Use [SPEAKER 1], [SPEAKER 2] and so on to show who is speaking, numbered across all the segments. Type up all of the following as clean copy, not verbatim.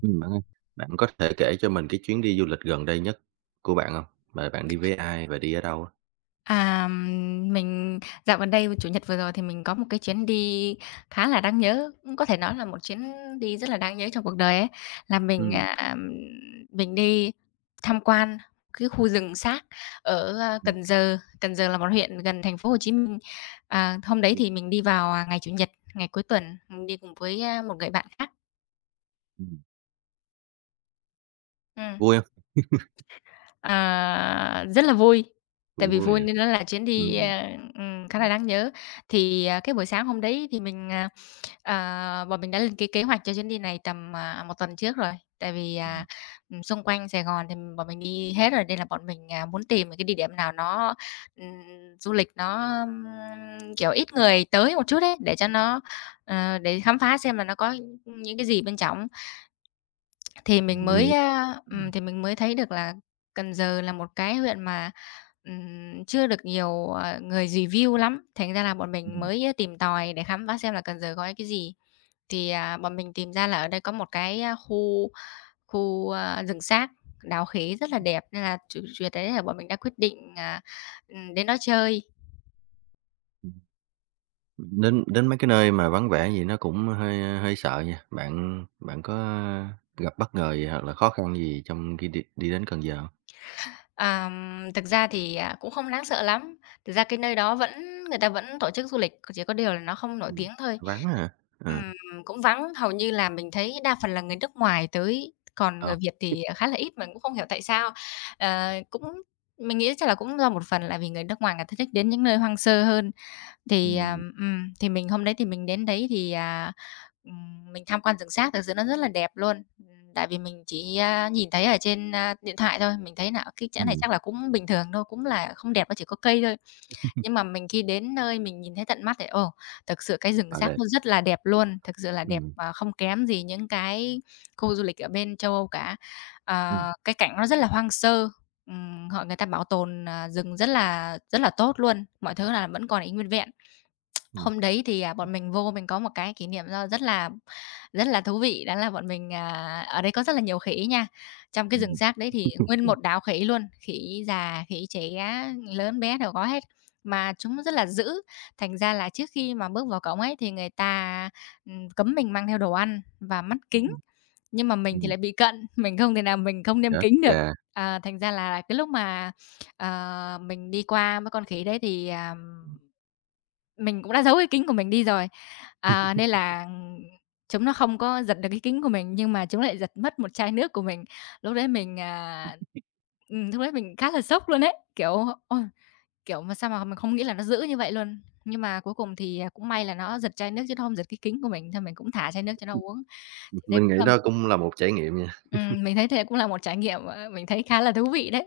[SPEAKER 1] Bạn ơi, bạn có thể kể cho mình cái chuyến đi du lịch gần đây nhất của bạn không? Và bạn đi với ai và đi ở đâu á?
[SPEAKER 2] À, mình dạo gần đây Chủ nhật vừa rồi thì mình có một cái chuyến đi khá là đáng nhớ, cũng có thể nói là một chuyến đi rất là đáng nhớ trong cuộc đời ấy, là mình,
[SPEAKER 1] Ừm.
[SPEAKER 2] à, mình đi tham quan cái khu rừng Sác ở,
[SPEAKER 1] Ừm.
[SPEAKER 2] Cần Giờ. Cần Giờ là một huyện gần thành phố Hồ Chí Minh. Hôm đấy
[SPEAKER 1] Biết.
[SPEAKER 2] thì mình đi vào, ngày Chủ nhật, ngày cuối tuần, mình đi cùng với, một người bạn khác.
[SPEAKER 1] Ừm.
[SPEAKER 2] Ừm.
[SPEAKER 1] Vui không?
[SPEAKER 2] Rất là vui, tại
[SPEAKER 1] Cũng
[SPEAKER 2] vì
[SPEAKER 1] vui
[SPEAKER 2] vui
[SPEAKER 1] nè.
[SPEAKER 2] nên nó là chuyến đi,
[SPEAKER 1] Ừm.
[SPEAKER 2] khá là
[SPEAKER 1] Ừm.
[SPEAKER 2] đáng nhớ. Thì cái buổi sáng hôm đấy thì bọn mình đã lên cái kế hoạch cho chuyến đi này tầm, 1 tuần trước rồi, tại vì,
[SPEAKER 1] Ừm.
[SPEAKER 2] xung quanh Sài Gòn thì bọn mình đi hết rồi nên là bọn mình, muốn tìm một cái địa điểm nào nó, du lịch nó, kiểu, ít người tới một chút ấy, để cho nó, để khám phá xem là nó có những cái gì bên trong. Thì mình
[SPEAKER 1] Mình
[SPEAKER 2] mới,
[SPEAKER 1] nghĩ.
[SPEAKER 2] a, ừm,
[SPEAKER 1] Ừm.
[SPEAKER 2] thì mình mới thấy được là Cần Giờ là một cái huyện mà, chưa được nhiều, người review lắm, thành ra là bọn mình
[SPEAKER 1] Ừm.
[SPEAKER 2] mới, tìm tòi để khám phá xem là Cần Giờ có cái gì. Thì bọn mình tìm ra là ở đây có một cái, a, khu khu, a, rừng Sác, đào khế rất là đẹp nên là chủ chủ đấy là bọn mình đã quyết định, đến đó chơi.
[SPEAKER 1] Ừm. Đến đến mấy cái nơi mà vắng vẻ gì nó cũng hơi, hơi sợ nha. Bạn bạn có gặp bất ngờ gì hoặc là khó khăn gì trong khi đi đi đến Cần Giờ hông?
[SPEAKER 2] Ờm, Thực ra thì, cũng không đáng sợ lắm. Thực ra cái nơi đó vẫn người ta vẫn tổ chức du lịch, chỉ có điều là nó không nổi
[SPEAKER 1] Ừm.
[SPEAKER 2] tiếng thôi.
[SPEAKER 1] Vắng hả? Ờ.
[SPEAKER 2] Ừm, Cũng vắng, hầu như là mình thấy đa phần là người nước ngoài tới, còn
[SPEAKER 1] Ờ.
[SPEAKER 2] người Việt thì, khá là ít, mình cũng không hiểu tại sao. Ờ, cũng Mình nghĩ chắc là cũng do một phần là vì người nước ngoài người ta thích đến những nơi hoang sơ hơn. Thì, à,
[SPEAKER 1] Ừm.
[SPEAKER 2] thì mình hôm đấy thì mình đến đấy thì, mình tham quan rừng Sác, thực sự nó rất là đẹp luôn. Tại vì mình chỉ, nhìn thấy ở trên, điện thoại thôi, mình thấy nà cái chỗ này
[SPEAKER 1] Ừm.
[SPEAKER 2] chắc là cũng bình thường thôi, cũng là không đẹp, nó chỉ có cây thôi. Nhưng mà mình khi đến nơi mình nhìn thấy tận mắt thì, ồ, thực sự cái rừng
[SPEAKER 1] Ở
[SPEAKER 2] Sác
[SPEAKER 1] đây.
[SPEAKER 2] nó rất là đẹp luôn, thực sự là đẹp,
[SPEAKER 1] Ừm.
[SPEAKER 2] không kém gì những cái khu du lịch ở bên châu Âu cả.
[SPEAKER 1] Ừm.
[SPEAKER 2] Cái cảnh nó rất là hoang sơ, họ người ta bảo tồn, rừng rất là tốt luôn, mọi thứ là vẫn còn y nguyên vẹn.
[SPEAKER 1] Ừm.
[SPEAKER 2] Hôm đấy thì, à, bọn mình vô mình có một cái kỷ niệm nó rất là thú vị, đó là bọn mình, ở đây có rất là nhiều khỉ nha. Trong cái rừng
[SPEAKER 1] Ừm.
[SPEAKER 2] rác đấy thì nguyên một đám khỉ luôn, khỉ già, khỉ trẻ, lớn bé đều có hết, mà chúng rất là dữ. Thành ra là trước khi mà bước vào cổng ấy thì người ta, cấm mình mang theo đồ ăn và mắt kính,
[SPEAKER 1] Ừm.
[SPEAKER 2] nhưng mà mình thì
[SPEAKER 1] Ừm.
[SPEAKER 2] lại bị cận, mình không thể nào mình không đeo
[SPEAKER 1] Chết
[SPEAKER 2] kính được.
[SPEAKER 1] cha!
[SPEAKER 2] Thành ra là cái lúc mà, mình đi qua mấy con khỉ đấy thì, mình cũng đã giấu cái kính của mình đi rồi, nên là, chúng nó không có giật được cái kính của mình, nhưng mà chúng lại giật mất một chai nước của mình. Lúc đấy mình, à, lúc đấy mình khá là sốc luôn đấy kiểu, ôi, kiểu, mà sao mà mình không nghĩ là nó dữ như vậy luôn. Nhưng mà cuối cùng thì, cũng may là nó giật chai nước chứ nó không giật cái kính của mình, thì mình cũng thả chai nước cho nó uống. Thì đây
[SPEAKER 1] Mình
[SPEAKER 2] cũng
[SPEAKER 1] nghĩ
[SPEAKER 2] là
[SPEAKER 1] đó cũng là một trải nghiệm nha.
[SPEAKER 2] Mình thấy thế cũng là một trải nghiệm, mình thấy khá là thú vị đấy.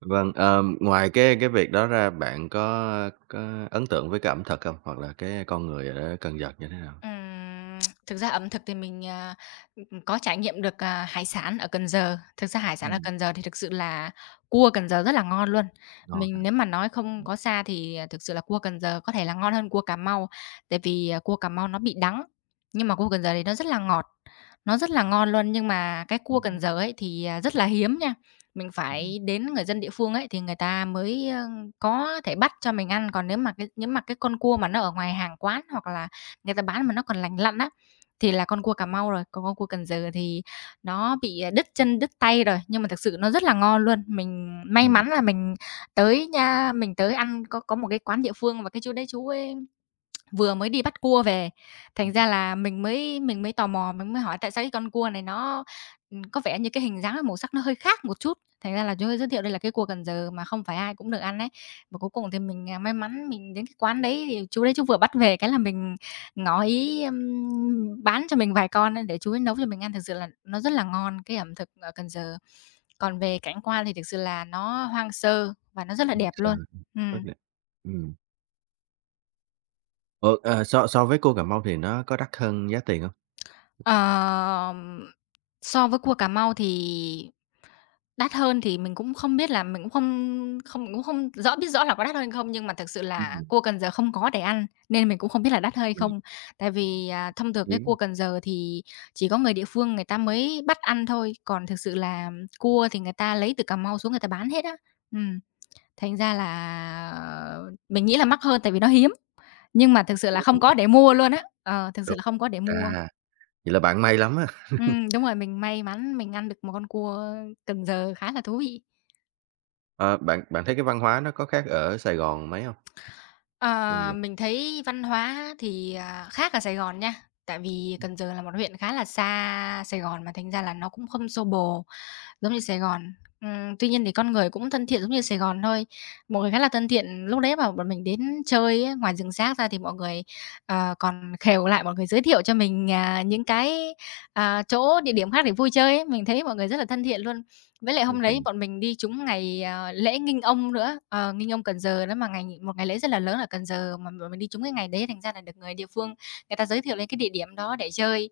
[SPEAKER 1] Vâng, ngoài cái việc đó ra bạn có ấn tượng với cái ẩm thực hông? Hoặc là cái con người ở Cần Giờ như thế nào?
[SPEAKER 2] Ừm, Thực ra ẩm thực thì mình, có trải nghiệm được, hải sản ở Cần Giờ. Thực ra hải sản ở
[SPEAKER 1] Ừm,
[SPEAKER 2] Cần Giờ thì thực sự là cua Cần Giờ rất là ngon luôn.
[SPEAKER 1] ngon
[SPEAKER 2] Mình
[SPEAKER 1] ha.
[SPEAKER 2] nếu mà nói không có xa thì, thực sự là cua Cần Giờ có thể là ngon hơn cua Cà Mau, tại vì, cua Cà Mau nó bị đắng, nhưng mà cua Cần Giờ thì nó rất là ngọt, nó rất là ngon luôn. Nhưng mà cái cua
[SPEAKER 1] Ừm.
[SPEAKER 2] Cần Giờ ấy thì, rất là hiếm nha, mình
[SPEAKER 1] Ừm.
[SPEAKER 2] phải đến người dân địa phương ấy thì người ta mới, có thể bắt cho mình ăn. Còn nếu mà cái con cua mà nó ở ngoài hàng quán hoặc là người ta bán mà nó còn lành lặn á, thì là con cua Cà Mau rồi, còn con cua Cần Giờ thì nó bị, đứt chân, đứt tay rồi, nhưng mà thực sự nó rất là ngon luôn. Mình may
[SPEAKER 1] Ừm.
[SPEAKER 2] mắn là mình tới ăn có một cái quán địa phương và cái chú ấy vừa mới đi bắt cua về, thành ra là mình mới tò mò, mình mới hỏi tại sao cái con cua này nó, có vẻ như cái hình dáng và màu sắc nó hơi khác một chút, thành ra là chú ấy giới thiệu đây là cái cua Cần Giờ mà không phải ai cũng được ăn ấy. Và cuối cùng thì mình, may mắn mình đến cái quán đấy thì chú vừa bắt về cái là mình ngỏ ý, bán cho mình vài con á để chú ấy nấu cho mình ăn. Thực sự là nó rất là ngon, cái ẩm thực ở Cần Giờ. Còn về cảnh quan thì thực sự là nó hoang sơ và nó rất là đẹp
[SPEAKER 1] Sơ
[SPEAKER 2] luôn.
[SPEAKER 1] rất
[SPEAKER 2] Ừm.
[SPEAKER 1] đẹp. Ừm. Ủa, so so với cua Cà Mau thì nó có đắt hơn giá tiền hông?
[SPEAKER 2] Ờ, so với cua Cà Mau thì đắt hơn thì mình cũng không biết là mình cũng không không mình cũng không rõ biết rõ là có đắt hơn không, nhưng mà thực sự là
[SPEAKER 1] Ừm,
[SPEAKER 2] cua Cần Giờ không có để ăn, nên mình cũng không biết là đắt hay
[SPEAKER 1] mình nghĩ.
[SPEAKER 2] không. Tại vì, thông thường cái cua
[SPEAKER 1] Hiếm
[SPEAKER 2] Cần Giờ thì chỉ có người địa phương người ta mới bắt ăn thôi, còn thực sự là cua thì người ta lấy từ Cà Mau xuống người ta bán hết á. Ừm, Thành ra là mình nghĩ là mắc hơn tại vì nó hiếm, nhưng mà thực sự là
[SPEAKER 1] hiếm gần
[SPEAKER 2] không
[SPEAKER 1] lắm,
[SPEAKER 2] có để mua luôn á, thực sự
[SPEAKER 1] đúng.
[SPEAKER 2] là không có để mua.
[SPEAKER 1] À, vậy là bạn may lắm á.
[SPEAKER 2] Đúng rồi, mình may mắn mình ăn được một con cua Cần Giờ khá là thú vị.
[SPEAKER 1] Ờ, bạn bạn thấy cái văn hóa nó có khác ở Sài Gòn mấy hông? Cần
[SPEAKER 2] Ờ,
[SPEAKER 1] Giờ.
[SPEAKER 2] mình thấy văn hóa thì, khác ở Sài Gòn nha, tại vì Cần Giờ là một huyện khá là xa Sài Gòn mà thành ra là nó cũng không xô bồ giống như Sài Gòn. Tuy nhiên thì con người cũng thân thiện giống như Sài Gòn thôi, mọi người khá là thân thiện. Lúc đấy mà bọn mình đến chơi á, ngoài rừng rác ra thì mọi người, còn khều lại mọi người giới thiệu cho mình, những cái, chỗ địa điểm khác để vui chơi ấy, mình thấy mọi người rất là thân thiện luôn. Với lại hôm đấy bọn mình đi trúng ngày, lễ Nghinh Ông nữa, Nghinh Ông Cần Giờ đó mà ngày một ngày lễ rất là lớn ở Cần Giờ mà bọn mình đi trúng cái ngày đấy, thành ra là được người địa phương người ta giới thiệu lên cái địa điểm đó để chơi.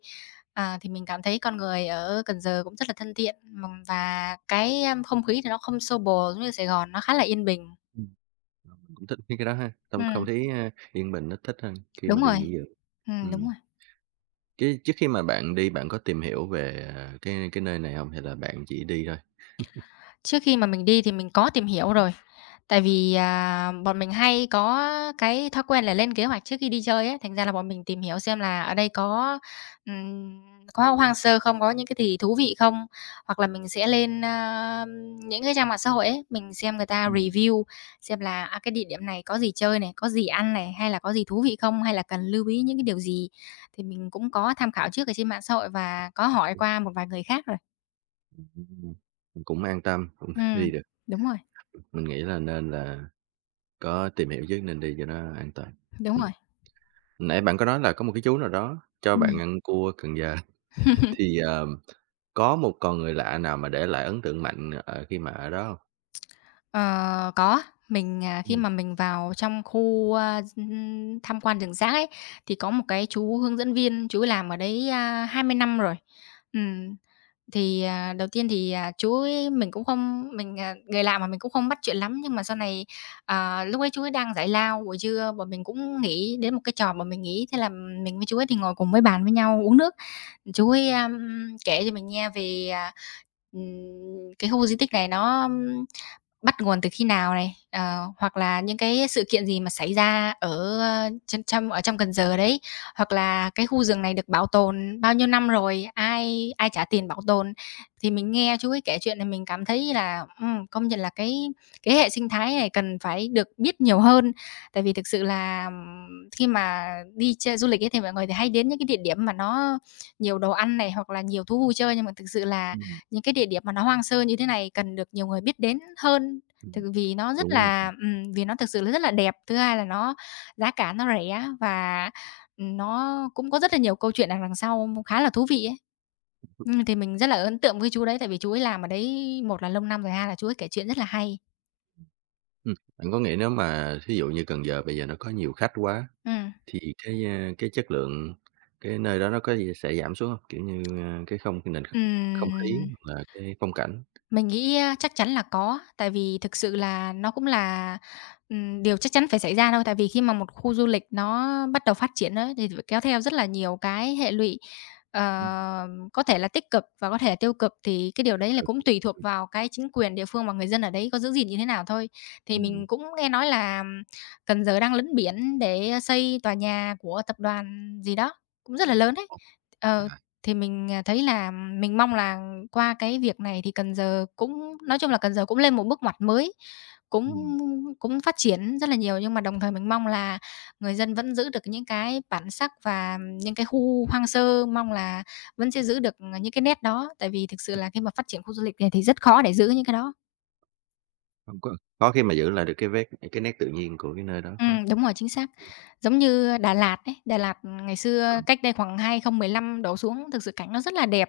[SPEAKER 2] Thì mình cảm thấy con người ở Cần Giờ cũng rất là thân thiện, và cái, không khí thì nó không xô bồ giống như Sài Gòn, nó khá là yên bình.
[SPEAKER 1] Cũng thích mấy cái đó ha, trong không
[SPEAKER 2] Ừm,
[SPEAKER 1] khí, yên bình nó thích hơn khi
[SPEAKER 2] Đúng
[SPEAKER 1] mà đi
[SPEAKER 2] rồi,
[SPEAKER 1] nghỉ dưỡng.
[SPEAKER 2] đúng
[SPEAKER 1] Ừm,
[SPEAKER 2] rồi.
[SPEAKER 1] cái trước khi mà bạn đi bạn có tìm hiểu về, cái nơi này hông hay là bạn chỉ đi thôi?
[SPEAKER 2] Trước khi mà mình đi thì mình có tìm hiểu rồi, tại vì, bọn mình hay có cái thói quen là lên kế hoạch trước khi đi chơi ấy, thành ra là bọn mình tìm hiểu xem là ở đây ừm, có hoang sơ không, có những cái gì thú vị không. Hoặc là mình sẽ lên, những cái trang mạng xã hội ấy, mình xem người ta
[SPEAKER 1] Ừm.
[SPEAKER 2] review xem là, cái địa điểm này có gì chơi này, có gì ăn này, hay là có gì thú vị không, hay là cần lưu ý những cái điều gì. Thì mình cũng có tham khảo trước ở trên mạng xã hội và có hỏi qua một vài người khác rồi.
[SPEAKER 1] Ừm, mình cũng an tâm, cũng
[SPEAKER 2] Ừm,
[SPEAKER 1] đi được,
[SPEAKER 2] đúng rồi,
[SPEAKER 1] mình nghĩ là nên là có tìm hiểu trước nên đi cho nó an toàn.
[SPEAKER 2] đúng
[SPEAKER 1] Ừm,
[SPEAKER 2] rồi.
[SPEAKER 1] nãy bạn có nói là có một cái chú nào đó cho
[SPEAKER 2] Ừm.
[SPEAKER 1] bạn ăn cua Cần Giờ, thì, có một con người lạ nào mà để lại ấn tượng mạnh, ở khi mà ở đó hông?
[SPEAKER 2] Ờ, có. Mình, khi
[SPEAKER 1] Ừm.
[SPEAKER 2] mà mình vào trong khu, tham quan rừng rác ấy, thì có một cái chú hướng dẫn viên, chú ấy làm ở đấy, 20 năm rồi. Ừm, Đầu tiên thì, chú ấy mình cũng không mình, người lạ mà mình cũng không bắt chuyện lắm, nhưng mà sau này, lúc ấy chú ấy đang giải lao buổi trưa, bọn mình cũng nghỉ đến một cái trò mà mình nghỉ, thế là mình với chú ấy thì ngồi cùng với bàn với nhau uống nước. Chú ấy, kể cho mình nghe về, ừm, cái khu di tích này nó, bắt nguồn từ khi nào này, hoặc là những cái sự kiện gì mà xảy ra ở, trên trong ở trong Cần Giờ đấy, hoặc là cái khu rừng này được bảo tồn bao nhiêu năm rồi, ai ai trả tiền bảo tồn. Thì mình nghe chú ấy kể chuyện này mình cảm thấy là, công nhận là cái hệ sinh thái này cần phải được biết nhiều hơn. Tại vì thực sự là, khi mà đi chơi du lịch ấy thì mọi người thì hay đến những cái địa điểm mà nó nhiều đồ ăn này, hoặc là nhiều thú vui chơi, nhưng mà thực sự là
[SPEAKER 1] Ừm.
[SPEAKER 2] những cái địa điểm mà nó hoang sơ như thế này cần được nhiều người biết đến hơn.
[SPEAKER 1] Ừm.
[SPEAKER 2] Thực vì nó rất
[SPEAKER 1] Đúng rồi.
[SPEAKER 2] là Vì nó thực sự là rất là đẹp, thứ hai là nó giá cả nó rẻ và, nó cũng có rất là nhiều câu chuyện đằng đằng sau khá là thú vị ấy. Thì mình rất là ấn tượng với chú đấy, tại vì chú ấy làm ở đấy một là lâu năm rồi, hai là chú ấy kể chuyện rất là hay.
[SPEAKER 1] Bạn có nghĩ nếu mà thí dụ như Cần Giờ bây giờ nó có nhiều khách quá
[SPEAKER 2] Ừm.
[SPEAKER 1] thì cái, cái chất lượng cái nơi đó nó có gì sẽ giảm xuống hông? Kiểu như, cái không cái nền kh không khí
[SPEAKER 2] Ừm.
[SPEAKER 1] hoặc là cái phong cảnh?
[SPEAKER 2] Mình nghĩ, chắc chắn là có, tại vì thực sự là nó cũng là, điều chắc chắn phải xảy ra đâu. Tại vì khi mà một khu du lịch nó bắt đầu phát triển á, thì phải kéo theo rất là nhiều cái hệ lụy, ờ,
[SPEAKER 1] Ừm,
[SPEAKER 2] có thể là tích cực và có thể là tiêu cực, thì cái điều
[SPEAKER 1] tiêu
[SPEAKER 2] đấy là
[SPEAKER 1] cực.
[SPEAKER 2] cũng tùy thuộc vào cái chính quyền địa phương và người dân ở đấy có giữ gìn như thế nào thôi. Thì
[SPEAKER 1] Ừm,
[SPEAKER 2] mình cũng nghe nói là Cần Giờ đang lấn biển để xây tòa nhà của tập đoàn gì đó, cũng rất là lớn ấy.
[SPEAKER 1] tồn
[SPEAKER 2] Ờ,
[SPEAKER 1] tại.
[SPEAKER 2] thì mình, thấy là mình mong là qua cái việc này thì Cần Giờ cũng nói chung là Cần Giờ cũng lên một bước ngoặt mới, cũng
[SPEAKER 1] Ừm.
[SPEAKER 2] cũng phát triển rất là nhiều, nhưng mà đồng thời mình mong là người dân vẫn giữ được những cái bản sắc và những cái khu hoang sơ, mong là vẫn sẽ giữ được, những cái nét đó. Tại vì thực sự là khi mà phát triển khu du lịch này thì rất khó để giữ những cái đó.
[SPEAKER 1] Hông có khó khi mà giữ lại được cái nét tự nhiên của cái nơi đó không?
[SPEAKER 2] Đúng rồi, chính xác. Giống như Đà Lạt ấy, Đà Lạt ngày
[SPEAKER 1] Ờ,
[SPEAKER 2] xưa cách đây khoảng 2015 đổ xuống, thực sự cảnh nó rất là đẹp,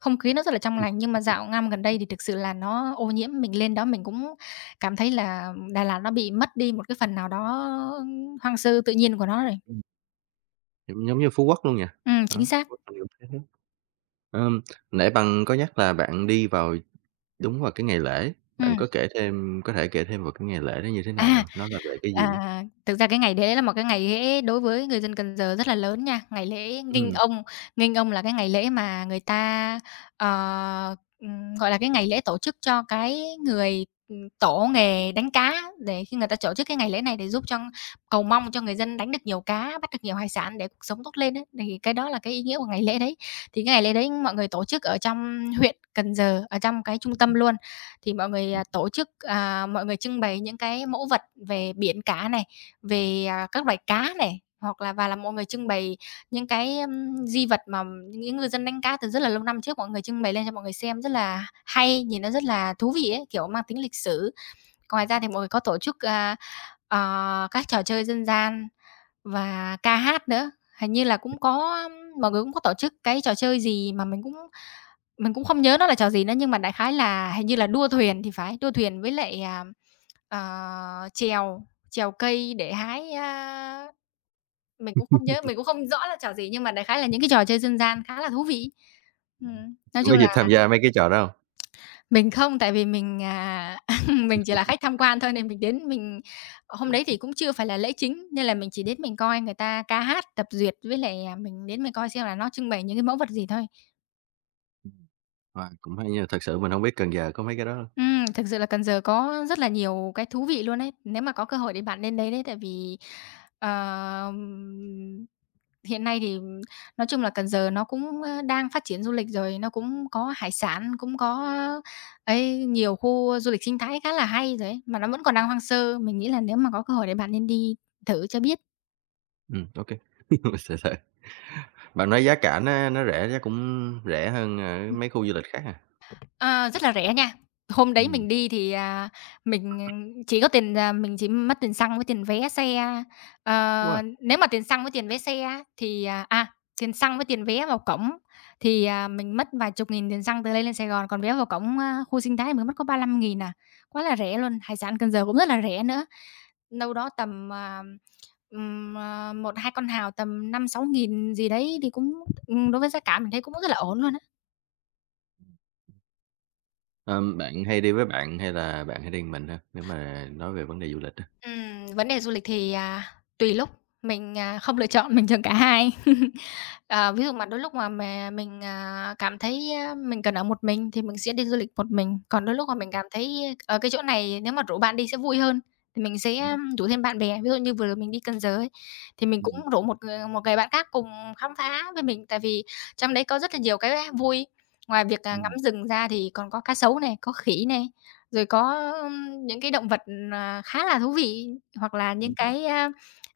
[SPEAKER 2] không khí nó rất là trong
[SPEAKER 1] đúng rồi.
[SPEAKER 2] lành, nhưng mà dạo năm gần đây thì thực sự là nó ô nhiễm. Mình lên đó mình cũng cảm thấy là Đà Lạt nó bị mất đi một cái phần nào đó hoang sơ tự nhiên của nó rồi.
[SPEAKER 1] Giống giống như Phú Quốc luôn nha. Đó,
[SPEAKER 2] Chính
[SPEAKER 1] Phú
[SPEAKER 2] xác.
[SPEAKER 1] Quốc mình cũng thấy thế. Ờm, nãy bạn có nhắc là bạn đi vào đúng vào cái ngày lễ, bạn
[SPEAKER 2] Ừm.
[SPEAKER 1] có thể kể thêm vào cái ngày lễ đó như thế nào được
[SPEAKER 2] À.
[SPEAKER 1] hông? Nó là về cái gì?
[SPEAKER 2] À, thực ra cái ngày đấy là một cái ngày lễ đối với người dân Cần Giờ rất là lớn nha. Ngày lễ Nghinh
[SPEAKER 1] Ừm,
[SPEAKER 2] Ông, Nghinh Ông là cái ngày lễ mà người ta, ờ, gọi là, cái ngày lễ tổ chức cho cái người, tổ nghề đánh cá, để khi người ta tổ chức cái ngày lễ này để giúp cho cầu mong cho người dân đánh được nhiều cá, bắt được nhiều hải sản để cuộc sống tốt lên ấy, thì cái đó là cái ý nghĩa của ngày lễ đấy. Thì cái ngày lễ đấy mọi người tổ chức ở trong huyện Cần Giờ, ở trong cái trung tâm luôn. Thì mọi người, tổ chức, mọi người trưng bày những cái mẫu vật về biển cả này, về, các loài cá này, hoặc là và là mọi người trưng bày những cái, di vật mà những người dân đánh cá từ rất là lâu năm trước, mọi người trưng bày lên cho mọi người xem rất là hay, nhìn nó rất là thú vị ấy, kiểu, mang tính lịch sử. Ngoài ra thì mọi người có tổ chức, các trò chơi dân gian và ca hát nữa, hình như là cũng có mọi người cũng có tổ chức cái trò chơi gì mà mình cũng không nhớ nó là trò gì nữa, nhưng mà đại khái là hình như là đua thuyền thì phải, đua thuyền với lại, trèo trèo cây để hái, mình cũng không nhớ, mình cũng không rõ là trò gì, nhưng mà đại khái là những cái trò chơi dân gian khá là thú vị.
[SPEAKER 1] bạn
[SPEAKER 2] Nói
[SPEAKER 1] có
[SPEAKER 2] chung là
[SPEAKER 1] dịp tham gia mấy cái trò đó hông?
[SPEAKER 2] mình không, tại vì mình, mình chỉ là khách tham quan thôi nên mình đến mình
[SPEAKER 1] Ừ,
[SPEAKER 2] hôm đấy thì
[SPEAKER 1] ừm,
[SPEAKER 2] cũng chưa phải là lễ chính, nên là mình chỉ đến mình coi người ta ca hát, tập duyệt với lại, mình đến mình coi xem là nó trưng bày những cái mẫu vật gì thôi.
[SPEAKER 1] wow, cũng hay nha, thật sự mình hông biết Cần Giờ có mấy cái đó đâu.
[SPEAKER 2] Thực sự là Cần Giờ có rất là nhiều cái thú vị luôn ấy. Nếu mà có cơ hội thì bạn nên đấy đấy, tại vì, ờm, hiện nay thì nói chung là Cần Giờ nó cũng, đang phát triển du lịch rồi, nó cũng có hải sản, cũng có ấy, nhiều khu du lịch sinh thái khá là hay rồi ấy, mà nó vẫn còn đang hoang sơ. Mình nghĩ là nếu mà có cơ hội thì bạn nên đi thử cho biết.
[SPEAKER 1] Ô kê. Sợ sợ. Bạn nói giá cả nó rẻ chắc cũng rẻ hơn ở mấy khu du lịch khác à?
[SPEAKER 2] Ờ, rất là rẻ nha. Hôm đấy
[SPEAKER 1] Ừm,
[SPEAKER 2] mình đi thì, mình chỉ có tiền, mình chỉ mất tiền xăng với tiền vé xe. Ờ,
[SPEAKER 1] wow.
[SPEAKER 2] nếu mà tiền xăng với tiền vé xe á thì, tiền xăng với tiền vé vào cổng thì, mình mất vài chục nghìn tiền xăng từ đây lên Sài Gòn, còn vé vào cổng, khu sinh thái mình mất có 35.000 à, quá là rẻ luôn. Hải sản Cần Giờ cũng rất là rẻ nữa, đâu đó tầm, 1-2 con hào tầm năm sáu nghìn gì đấy thì cũng, đối với giá cả mình thấy cũng rất là ổn luôn.
[SPEAKER 1] Bạn hay đi với bạn hay là bạn hay đi một mình ha? Nếu mà nói về vấn đề du lịch á.
[SPEAKER 2] Vấn đề du lịch thì, tùy lúc, mình, không lựa chọn, mình chọn cả hai. Ờ, ví dụ mà đôi lúc mà mình, cảm thấy, mình cần ở một mình thì mình sẽ đi du lịch một mình, còn đôi lúc mà mình cảm thấy, ở cái chỗ này nếu mà rủ bạn đi sẽ vui hơn thì mình sẽ rủ thêm bạn bè. Ví dụ như vừa rồi mình đi Cần Giờ ấy, thì mình cũng
[SPEAKER 1] Ừm.
[SPEAKER 2] rủ một người bạn khác cùng khám phá với mình, tại vì trong đấy có rất là nhiều cái vui. Ngoài việc, ngắm
[SPEAKER 1] Ừm.
[SPEAKER 2] rừng ra thì còn có cá sấu này, có khỉ này, rồi có những cái động vật, khá là thú vị, hoặc là những
[SPEAKER 1] Ừm.
[SPEAKER 2] cái, a,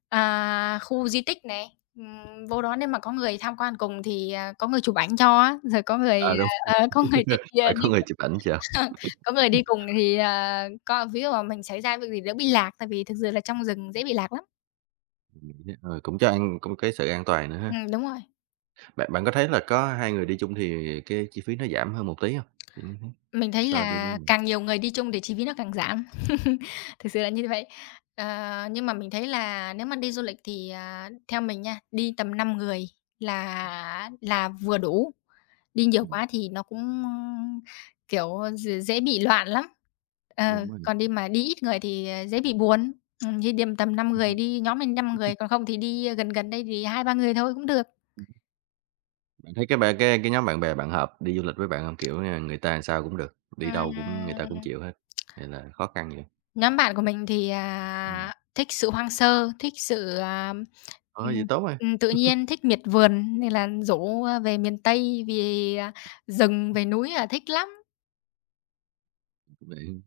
[SPEAKER 2] à, khu di tích này, vô đó nếu mà có người tham quan cùng thì, có người chụp ảnh cho á, rồi có người,
[SPEAKER 1] À, đúng,
[SPEAKER 2] có người đi,
[SPEAKER 1] phải
[SPEAKER 2] đi
[SPEAKER 1] có người
[SPEAKER 2] cùng
[SPEAKER 1] chụp ảnh chờ,
[SPEAKER 2] có người đi cùng thì, à, co ví dụ mà mình xảy ra việc gì lỡ bị lạc, tại vì thực sự là trong rừng dễ bị lạc lắm.
[SPEAKER 1] ờ, cũng cái sự an toàn nữa ha.
[SPEAKER 2] Đúng rồi.
[SPEAKER 1] Bạn bạn có thấy là có hai người đi chung thì cái chi phí nó giảm hơn một tí hông? Kiểu như thế,
[SPEAKER 2] Mình thấy
[SPEAKER 1] so đi với
[SPEAKER 2] là
[SPEAKER 1] người.
[SPEAKER 2] càng nhiều người đi chung thì chi phí nó càng giảm. Thực sự là như vậy. Ờ, nhưng mà mình thấy là nếu mà đi du lịch thì, theo mình nha, đi tầm 5 người là vừa đủ, đi nhiều
[SPEAKER 1] ừm,
[SPEAKER 2] quá thì nó cũng, kiểu, dễ bị loạn lắm. Ờ,
[SPEAKER 1] đúng rồi.
[SPEAKER 2] còn đi mà đi ít người thì, ờ, dễ bị buồn. Như điểm tầm 5 người đi nhóm mình 5 người, còn không thì đi gần gần đây thì hai ba người thôi cũng được.
[SPEAKER 1] Bạn thấy cái nhóm bạn bè bạn hợp đi du lịch với bạn không? Kiểu, người ta làm sao cũng được, đi đâu cũng người ta cũng
[SPEAKER 2] Ừm.
[SPEAKER 1] chịu hết, hay là khó khăn vậy?
[SPEAKER 2] Nhóm bạn của mình thì,
[SPEAKER 1] Ừm,
[SPEAKER 2] thích sự hoang sơ, thích sự,
[SPEAKER 1] ờ, vậy
[SPEAKER 2] ừm,
[SPEAKER 1] tốt rồi.
[SPEAKER 2] tự nhiên, thích miệt vườn nên là rủ, về miền Tây, về, rừng, về núi là thích lắm.
[SPEAKER 1] Vậy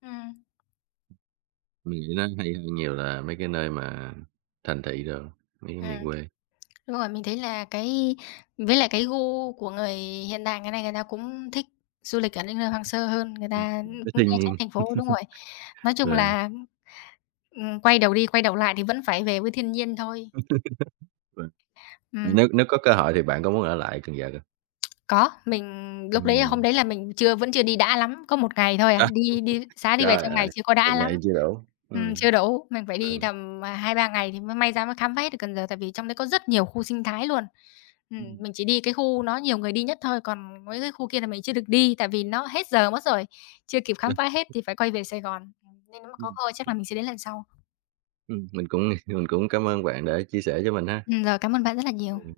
[SPEAKER 2] Ừm,
[SPEAKER 1] mình nghĩ nó hay hơn nhiều là mấy cái nơi mà thành thị rồi mấy cái
[SPEAKER 2] ừm,
[SPEAKER 1] miền quê.
[SPEAKER 2] Đúng rồi, mình thấy là cái với lại cái gu của người hiện đại ngày nay người ta cũng thích du lịch ở những nơi hoang sơ hơn, người
[SPEAKER 1] Ừm,
[SPEAKER 2] ta
[SPEAKER 1] với
[SPEAKER 2] cũng
[SPEAKER 1] thiên
[SPEAKER 2] né tránh
[SPEAKER 1] nhiên.
[SPEAKER 2] thành phố đúng rồi. Nói chung
[SPEAKER 1] ừ,
[SPEAKER 2] là, quay đầu đi quay đầu lại thì vẫn phải về với thiên nhiên thôi.
[SPEAKER 1] ừ,
[SPEAKER 2] Ừm.
[SPEAKER 1] nếu nếu có cơ hội thì bạn có muốn ở lại Cần Giờ không?
[SPEAKER 2] Có, mình lúc đấy hôm
[SPEAKER 1] Ừm,
[SPEAKER 2] đấy là mình chưa vẫn chưa đi đã lắm, có một ngày thôi à,
[SPEAKER 1] trời,
[SPEAKER 2] đi đi xá đi về
[SPEAKER 1] trời
[SPEAKER 2] trong ngày
[SPEAKER 1] ơi,
[SPEAKER 2] chưa có
[SPEAKER 1] một
[SPEAKER 2] đã lắm.
[SPEAKER 1] ngày chưa đủ. Ừm.
[SPEAKER 2] Chưa đủ, mình phải
[SPEAKER 1] Ừ.
[SPEAKER 2] đi tầm, 2-3 ngày thì mới may ra mới khám phá hết được Cần Giờ, tại vì trong đấy có rất nhiều khu sinh thái luôn.
[SPEAKER 1] Ừm.
[SPEAKER 2] Mình chỉ đi cái khu nó nhiều người đi nhất thôi, còn mấy cái khu kia là mình chưa được đi, tại vì nó hết giờ mất rồi, chưa kịp khám
[SPEAKER 1] Được.
[SPEAKER 2] phá hết thì phải quay về Sài Gòn, nên nếu mà có
[SPEAKER 1] Ừm.
[SPEAKER 2] cơ hội chắc là
[SPEAKER 1] Ừm.
[SPEAKER 2] mình sẽ đến lần sau.
[SPEAKER 1] Mình cũng mình cũng cảm ơn bạn đã chia sẻ cho mình ha.
[SPEAKER 2] Rồi, cảm ơn bạn rất là nhiều.
[SPEAKER 1] Ừm.